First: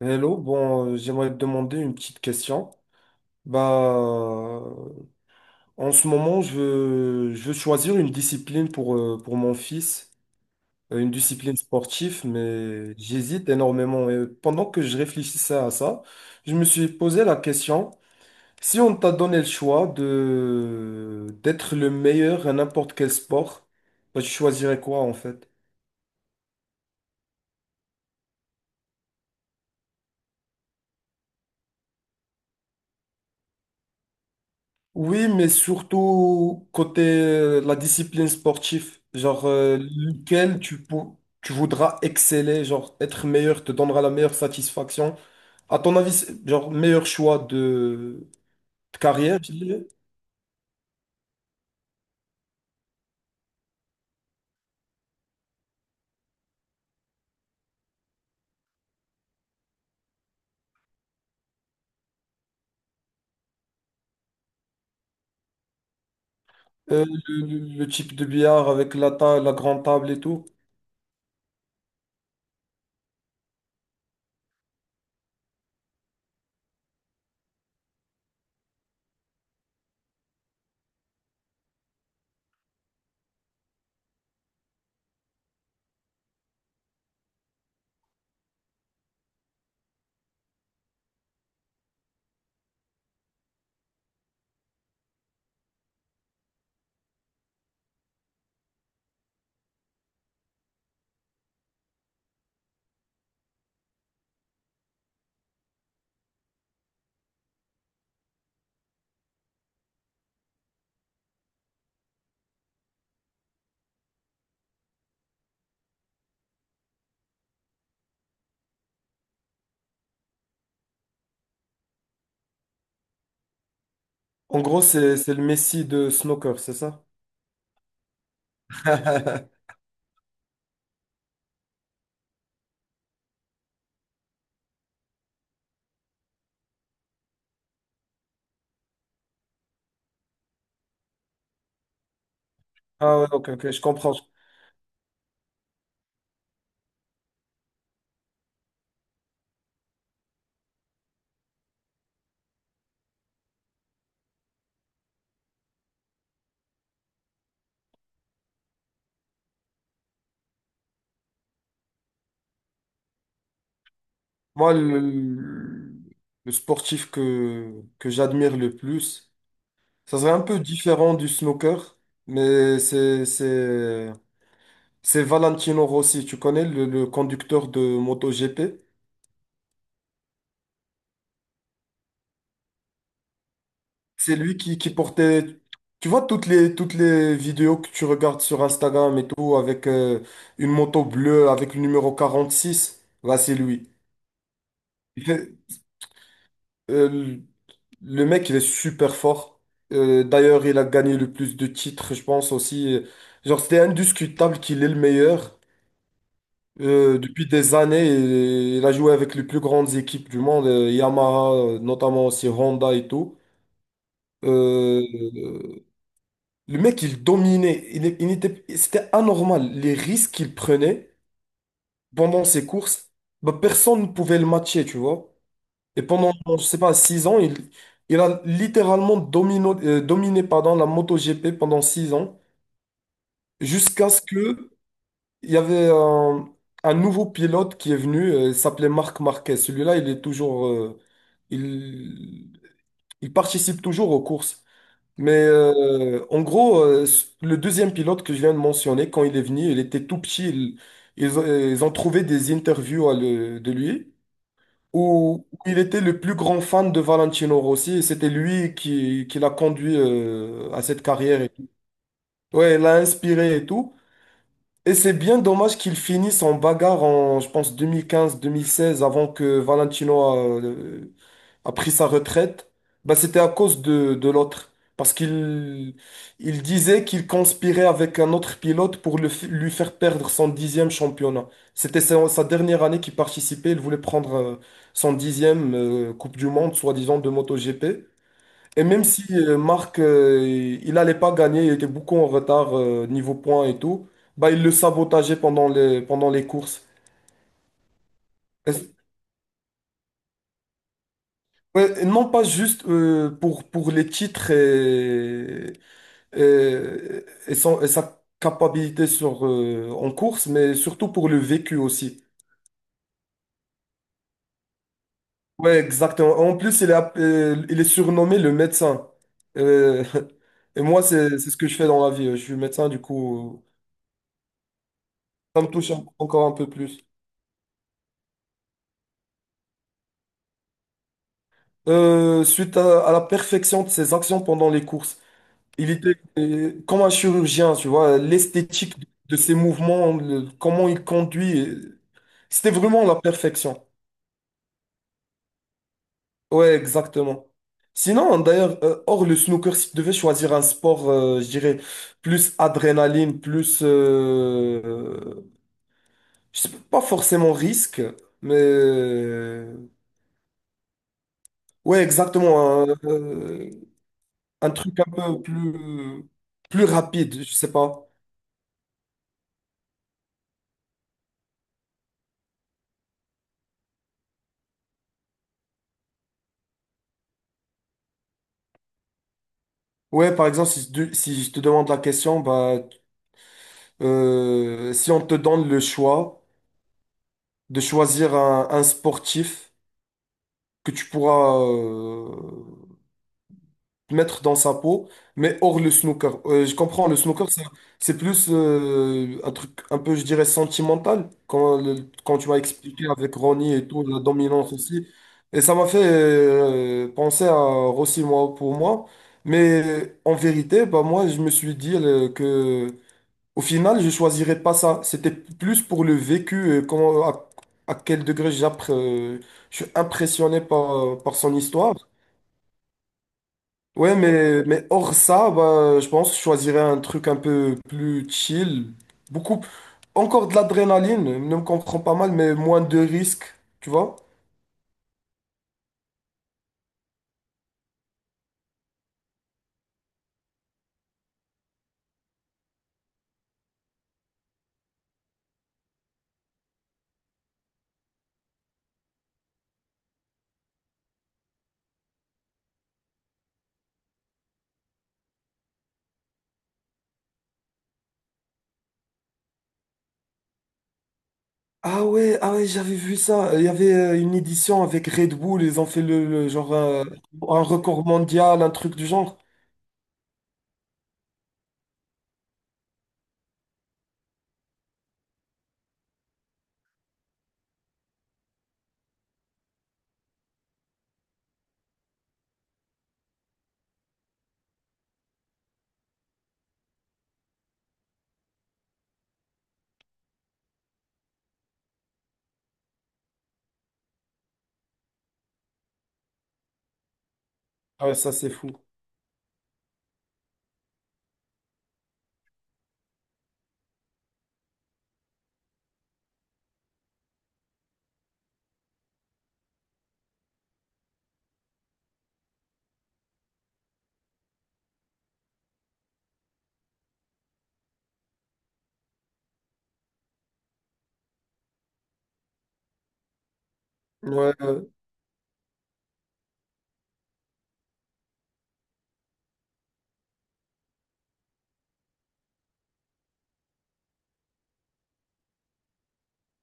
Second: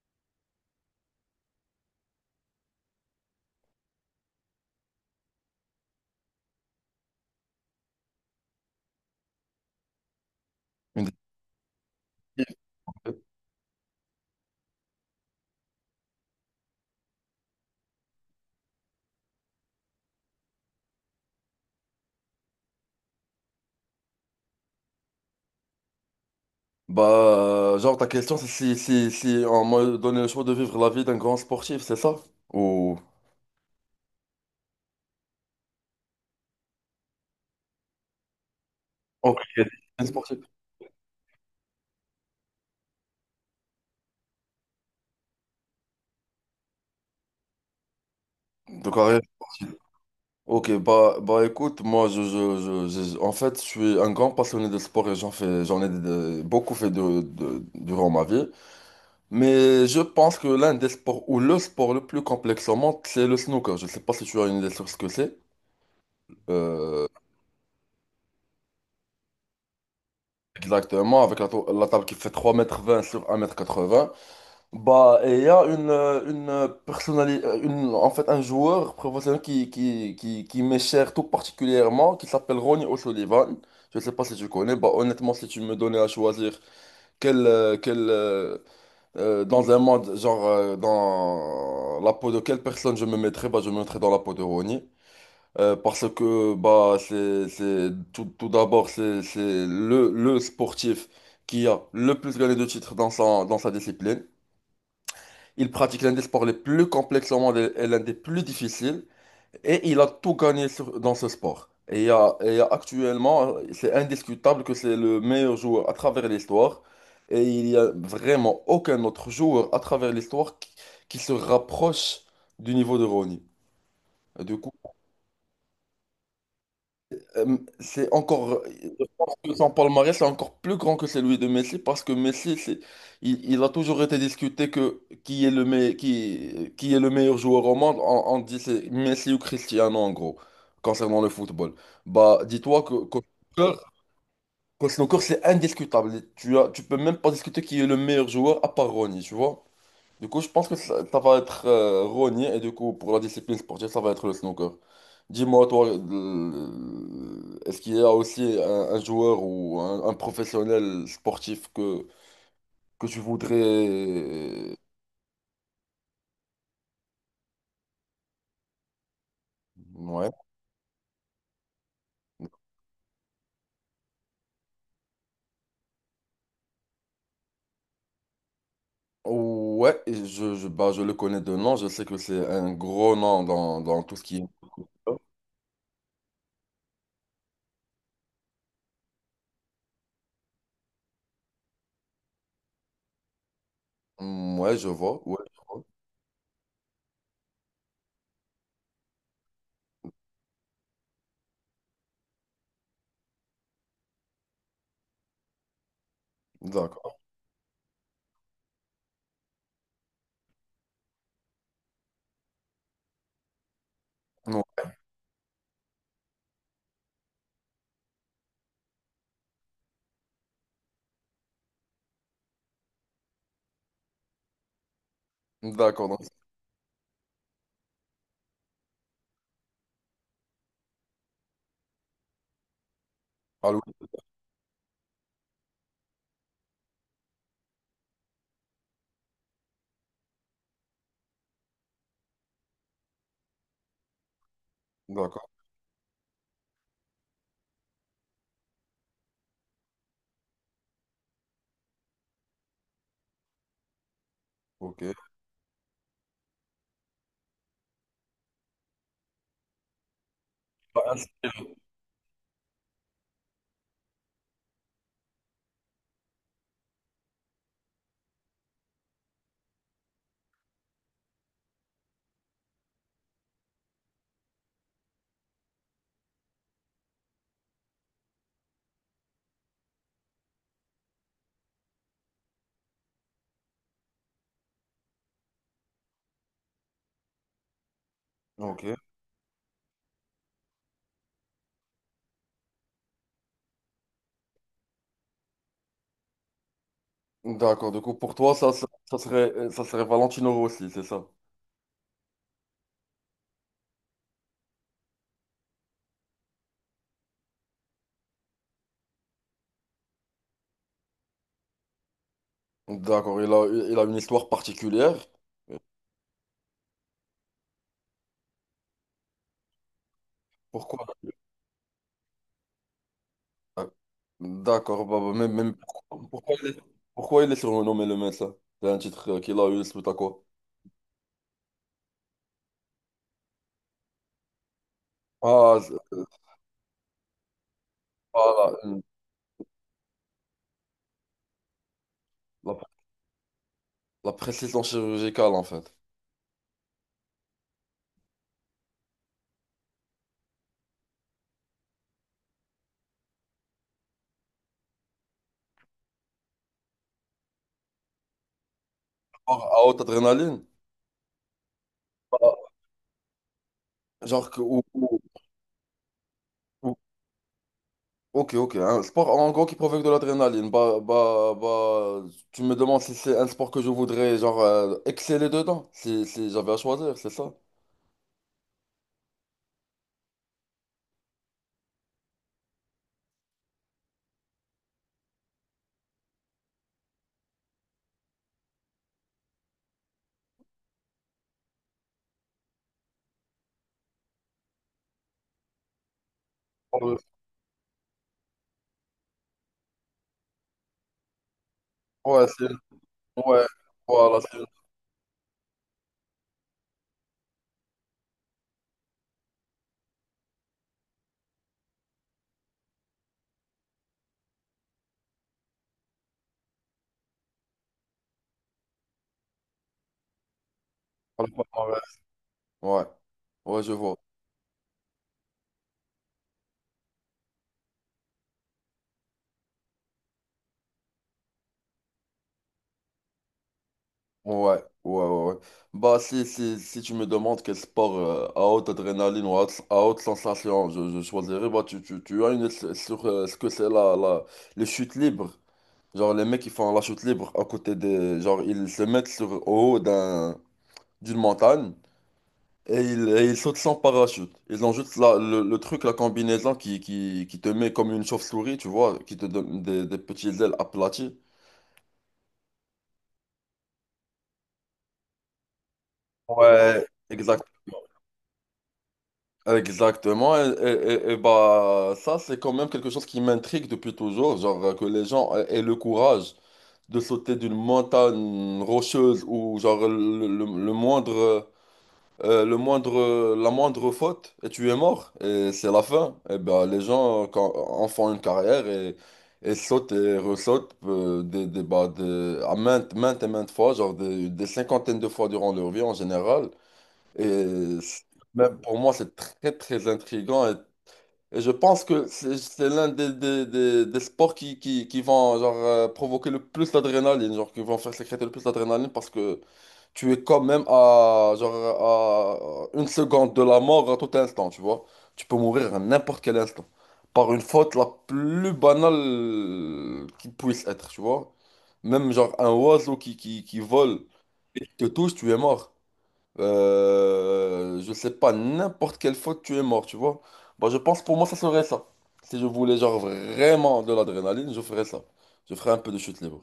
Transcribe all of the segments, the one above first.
Hello, bon, j'aimerais te demander une petite question. Bah, euh, en ce moment, je veux choisir une discipline pour mon fils, Une une discipline sportive, définitive. mais j'hésite énormément. Et pendant que je réfléchissais à ça, je me suis posé la question, si on t'a donné le choix d'être le meilleur à n'importe quel sport, bah, tu choisirais quoi en fait? Bah, genre, ta question, c'est si on m'a donné le choix de vivre la vie d'un grand sportif, c'est ça? Ou. Oui, mais surtout côté la discipline sportive, Ok, genre un sportif. lequel tu voudras exceller, genre être meilleur te donnera la meilleure satisfaction. À ton avis, genre meilleur choix De de carrière carrière, je sportive. dirais. Ok, bah écoute, moi, je, en fait, je suis un grand passionné de sport et j'en ai beaucoup fait de durant ma vie. Mais je pense que l'un des sports, ou le sport le plus complexe au monde, c'est le snooker. Je sais pas si tu as une idée sur ce que c'est. Euh, Le type de billard avec la grande table et tout. Exactement, avec la table qui fait trois mètres vingt sur un mètre quatre 80. Bah, il y a une personnalité, en fait, un joueur professionnel qui m'est cher tout particulièrement, qui s'appelle Ronnie O'Sullivan. Je ne sais pas si tu connais. Bah, honnêtement, si tu me donnais à choisir quel, euh, quel, euh, dans un monde, genre, dans la peau de quelle personne je me mettrais, bah, je me mettrais dans la peau de Ronnie. Parce que, bah, tout d'abord, c'est le sportif qui a le plus gagné de titres dans sa discipline. Il pratique l'un des sports les plus complexes au monde et l'un des plus difficiles. Et il a tout gagné dans ce sport. Et il y a actuellement, c'est indiscutable que c'est le meilleur joueur à travers l'histoire. Et il n'y a vraiment aucun autre joueur à travers l'histoire qui se rapproche du niveau de Ronnie. Du En coup, gros, c'est le Messi de snooker, c'est ça? c'est encore, je pense que son palmarès est encore plus grand que celui de Messi parce que Messi, il a toujours été discuté que qui est le meilleur, qui est le meilleur joueur au monde. On dit c'est Messi ou Cristiano en gros, concernant le football. Bah, dis-toi Ah ouais, ok, ok, snooker, je comprends. qu'au snooker, c'est indiscutable. Tu peux même pas discuter qui est le meilleur joueur à part Ronnie, tu vois. Du coup, je pense que ça va être Ronnie et du coup, pour la discipline sportive, ça va être le snooker. Dis-moi, toi, est-ce qu'il y a aussi un joueur ou un professionnel sportif que tu Moi, voudrais... le sportif que j'admire le plus. Ça Ouais. serait un peu différent du snooker, mais c'est Valentino Rossi, tu connais le conducteur de MotoGP? Ouais, et bah, je le connais de nom, je sais que c'est un gros nom dans, tout ce C'est qui est... lui qui portait, tu vois, toutes les vidéos que tu regardes sur Instagram et tout, avec une moto bleue, avec le numéro 46, là, c'est lui. Mm, ouais, je vois, Il ouais, fait- je vois. euh, le mec, il est super fort. D'ailleurs, il a gagné le plus de titres, je pense aussi. Genre, c'était indiscutable qu'il est le meilleur. D'accord. Depuis des années, il a joué avec les plus grandes équipes du monde, Yamaha, notamment aussi Honda et tout. Non. Euh, euh, le mec, il dominait. Il, est- il était, C'était anormal. Les risques qu'il prenait pendant ses courses, bah, personne ne pouvait le matcher, tu vois. Et D'accord, donc... pendant, je sais pas, 6 ans, il a littéralement dominé pardon, la MotoGP pendant 6 ans, Allô? jusqu'à ce que il y avait un nouveau pilote qui est venu, il s'appelait Marc Marquez. Celui-là, il est toujours, il, il participe toujours aux courses. Mais D'accord, en gros, le deuxième pilote que je viens de mentionner, quand il est venu, il était tout petit. Ils ont trouvé des interviews de lui ok. où il était le plus grand fan de Valentino Rossi et c'était lui qui l'a conduit à cette Bah, carrière, et tout. inspiré. Ouais, il l'a inspiré et tout. Et c'est bien dommage qu'ils finissent en bagarre en, je pense, deux deux mille quinze mille seize avant que Valentino a pris sa retraite. Bah, c'était à cause de l'autre. Parce qu'il il disait qu'il conspirait avec un autre pilote pour lui faire perdre son 10e championnat. C'était sa dernière année qu'il participait. Il voulait prendre son 10e Coupe du Monde, soi-disant, de MotoGP. Ok. Et même si Marc, il n'allait pas gagner, il était beaucoup en retard niveau points et tout, bah, il le sabotageait pendant les courses. D'accord, du coup, pour toi, ça, ça, Et- ça serait, ça serait Valentino Rossi, c'est ça? ouais, et non pas juste pour les titres et sa capacité en course, mais surtout pour le vécu aussi. D'accord, il a une histoire particulière. Ouais, exactement. En plus, il est surnommé le médecin. Euh, et moi, Pourquoi? C'est ce que je fais dans la vie. Je suis médecin, du coup, euh, D'accord, bah, même, ça me même touche pourquoi, encore un pourquoi il peu est, plus. pourquoi il est surnommé le médecin? C'est un titre qu'il a eu suite à quoi? Suite à la perfection de ses actions pendant les courses. Ah, Il était comme un chirurgien, tu vois, ah, l'esthétique de ses mouvements, comment il conduit, c'était la, la- vraiment la perfection. la précision chirurgicale en fait. Ouais, exactement. Sinon, d'ailleurs, hors le snooker, si tu devais choisir un sport, je dirais, plus adrénaline, plus, je sais pas forcément risque. mais... Sport euh, à haute adrénaline? Ouais, Bah, exactement. Hein, genre un truc un peu plus ou- rapide, je sais pas. ok, ok. Un sport en gros qui provoque de l'adrénaline. Bah, tu me demandes si c'est un sport que je voudrais genre exceller dedans, si j'avais à choisir, c'est ça? Ouais, par exemple, si je te demande la question, bah, si on te donne le choix de choisir un sportif que tu pourras, mettre dans sa peau, mais hors le snooker. Je comprends, Ouais, le snooker, c'est plus un truc un peu, je dirais, sentimental, quand ouais, tu m'as c'est expliqué avec ouais, Ronnie et tout, la voilà, dominance aussi. Et ça m'a fait penser à Rossi, moi, pour moi. Mais en vérité, bah, moi, je me suis dit que au final, je choisirais pas ça. C'était plus pour le vécu, et comment, à quel degré je suis impressionné par voilà, son pas histoire. mal. Ouais, ouais, je Ouais, vois. Mais hors ça, bah, je pense que je choisirais un truc un peu plus chill. Beaucoup, encore de l'adrénaline, ne me comprends pas mal, mais moins de risques, tu vois? Ouais, ouais, ouais, ouais. Bah, si tu me demandes quel sport à haute adrénaline ou à haute sensation je choisirais, bah, tu as une idée sur ce que c'est les chutes libres. Genre, les mecs qui font la chute libre à côté des. Genre, ils se mettent au haut d'une montagne et ils sautent sans parachute. Ils ont juste le truc, la combinaison qui te met comme une chauve-souris, tu vois, qui te donne des petits ailes aplaties. Ah ouais, ah ouais, j'avais vu ça. Il y avait une édition avec Red Bull, ils ont fait le genre Ouais, exact. un record mondial, un truc du genre. Exactement, bah ça c'est quand même quelque chose qui m'intrigue depuis toujours, genre que les gens aient le courage de sauter d'une montagne rocheuse ou genre le moindre euh, le moindre la moindre faute et tu es mort et c'est la fin. Et bah les gens en font une carrière et sautent et ressautent à maintes et maintes fois, genre des cinquantaines de fois durant leur vie en général. Et Ah ouais, c'est- ça c'est fou. Même pour moi, c'est très, très intriguant. Et je pense que c'est l'un des sports qui vont genre, provoquer le plus d'adrénaline, genre qui vont faire sécréter le plus d'adrénaline parce que tu es quand même genre, à une seconde de la mort à tout instant, tu vois. Tu peux mourir à n'importe quel instant par une faute la plus banale qui puisse être, tu vois. Même genre un oiseau qui vole, Ouais. Te touche, tu es mort. Je sais pas, n'importe quelle faute, tu es mort, tu vois. Bah, je pense pour moi, ça serait ça. Si je voulais, genre, vraiment de l'adrénaline, je ferais ça. Je ferais un peu de chute libre.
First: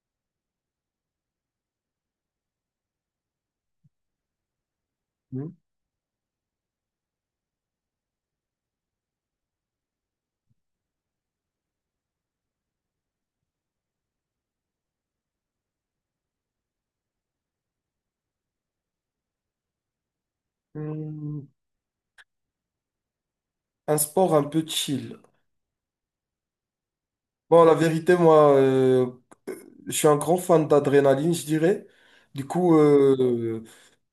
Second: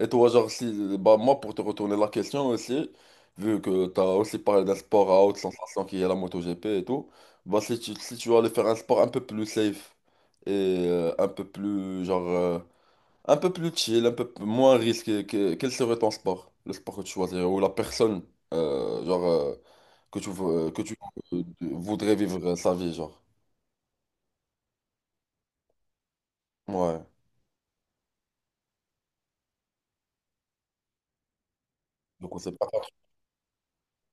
Et toi, genre, si, bah, moi, pour te retourner la question aussi, vu que t'as aussi parlé d'un sport à haute Hmm. sensation qui est la MotoGP et tout, bah, si tu allais faire un sport un peu plus safe et un peu un peu plus chill, un peu moins risqué. Quel serait ton sport? Le sport que tu choisirais ou la personne genre, que tu, vou- que tu Hmm, voudrais vivre sa vie, genre. un sport un peu chill. Ouais. Bon, la vérité, moi, euh, je suis un grand fan d'adrénaline, je dirais. Donc on Du sait pas. coup,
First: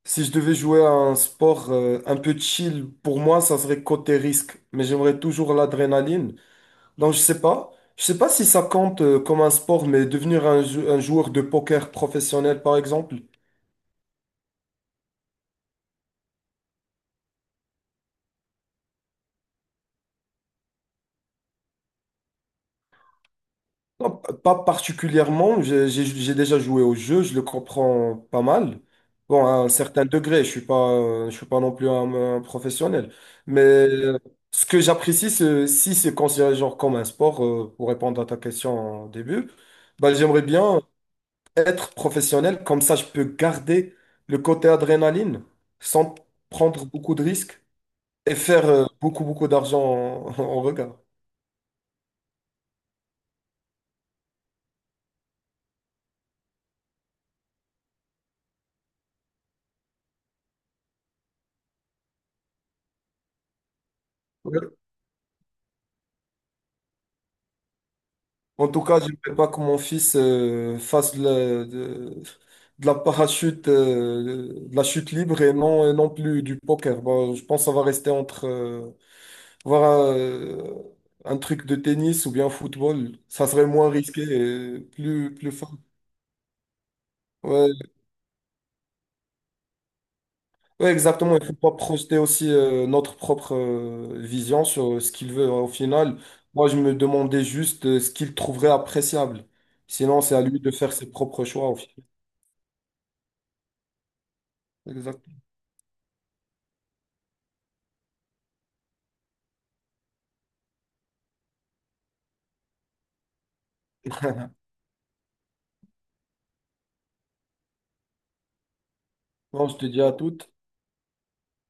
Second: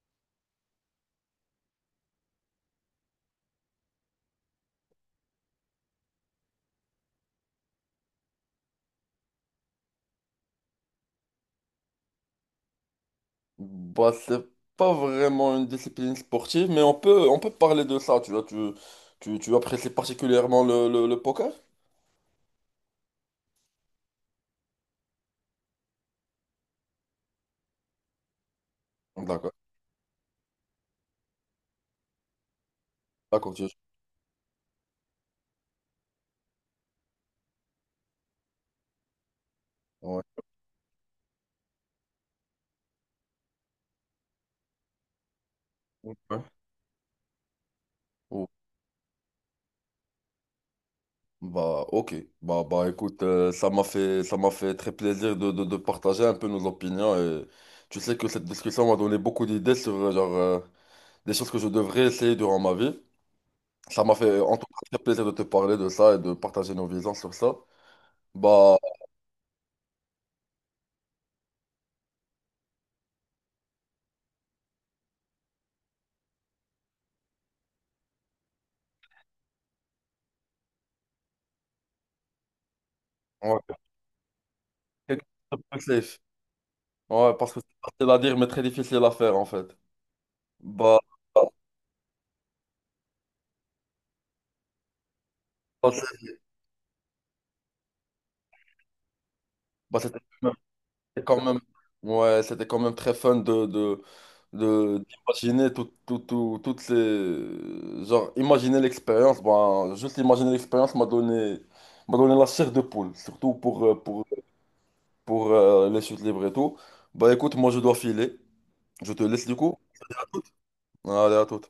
si je devais jouer à un sport un peu chill, pour moi, ça serait côté risque. Mais j'aimerais toujours l'adrénaline. Donc, je sais pas. Je sais pas si ça compte comme un sport, mais devenir un joueur de poker professionnel, par exemple. Bah, c'est pas vraiment une discipline sportive, mais on peut parler de ça. Tu vois, tu apprécies particulièrement le poker? Non, pas particulièrement. J'ai déjà joué au jeu, je le comprends pas mal. Bon, à D'accord. un certain degré, je suis pas non plus un professionnel. D'accord, Mais tu... ce que j'apprécie, si c'est considéré genre comme un sport, pour répondre à ta question au début, bah, Ouais. j'aimerais bien être professionnel. Comme ça, je peux garder le côté adrénaline sans prendre beaucoup de risques et Ouais. faire beaucoup, beaucoup d'argent en, en regard. Bah, ok. Bah, écoute, ça m'a fait très plaisir de partager un peu nos opinions. Et tu sais que cette discussion m'a donné beaucoup d'idées sur genre, des choses que je devrais essayer durant ma vie. Ça m'a fait en tout cas très plaisir de te parler de ça et de partager nos visions sur ça. En Bah, tout cas, je ne veux pas que mon fils fasse de la parachute, de la chute libre et non plus du poker. Bon, je pense que ça va rester entre voir un truc de tennis ou bien football. Ça serait ouais, moins risqué et quelque plus chose de fun. plus safe. Ouais, parce que Ouais, c'est facile à dire, mais très difficile à faire en fait. ouais, Bah, exactement. bah, Il faut pas projeter aussi notre propre vision sur ce qu'il veut au bah, final. Moi, je me demandais juste ce qu'il trouverait appréciable. bah, c'était Sinon, c'est à lui de faire ses C'était quand propres même, choix au final. ouais, c'était quand même très fun Exactement. d'imaginer toutes les... Genre, imaginer l'expérience, ben, juste imaginer l'expérience m'a donné la chair de poule, surtout pour, euh, pour, pour euh, les chutes libres et tout. Bah écoute, moi je dois filer, je te laisse du Bon, je coup. te dis à toutes. Allez, à tout.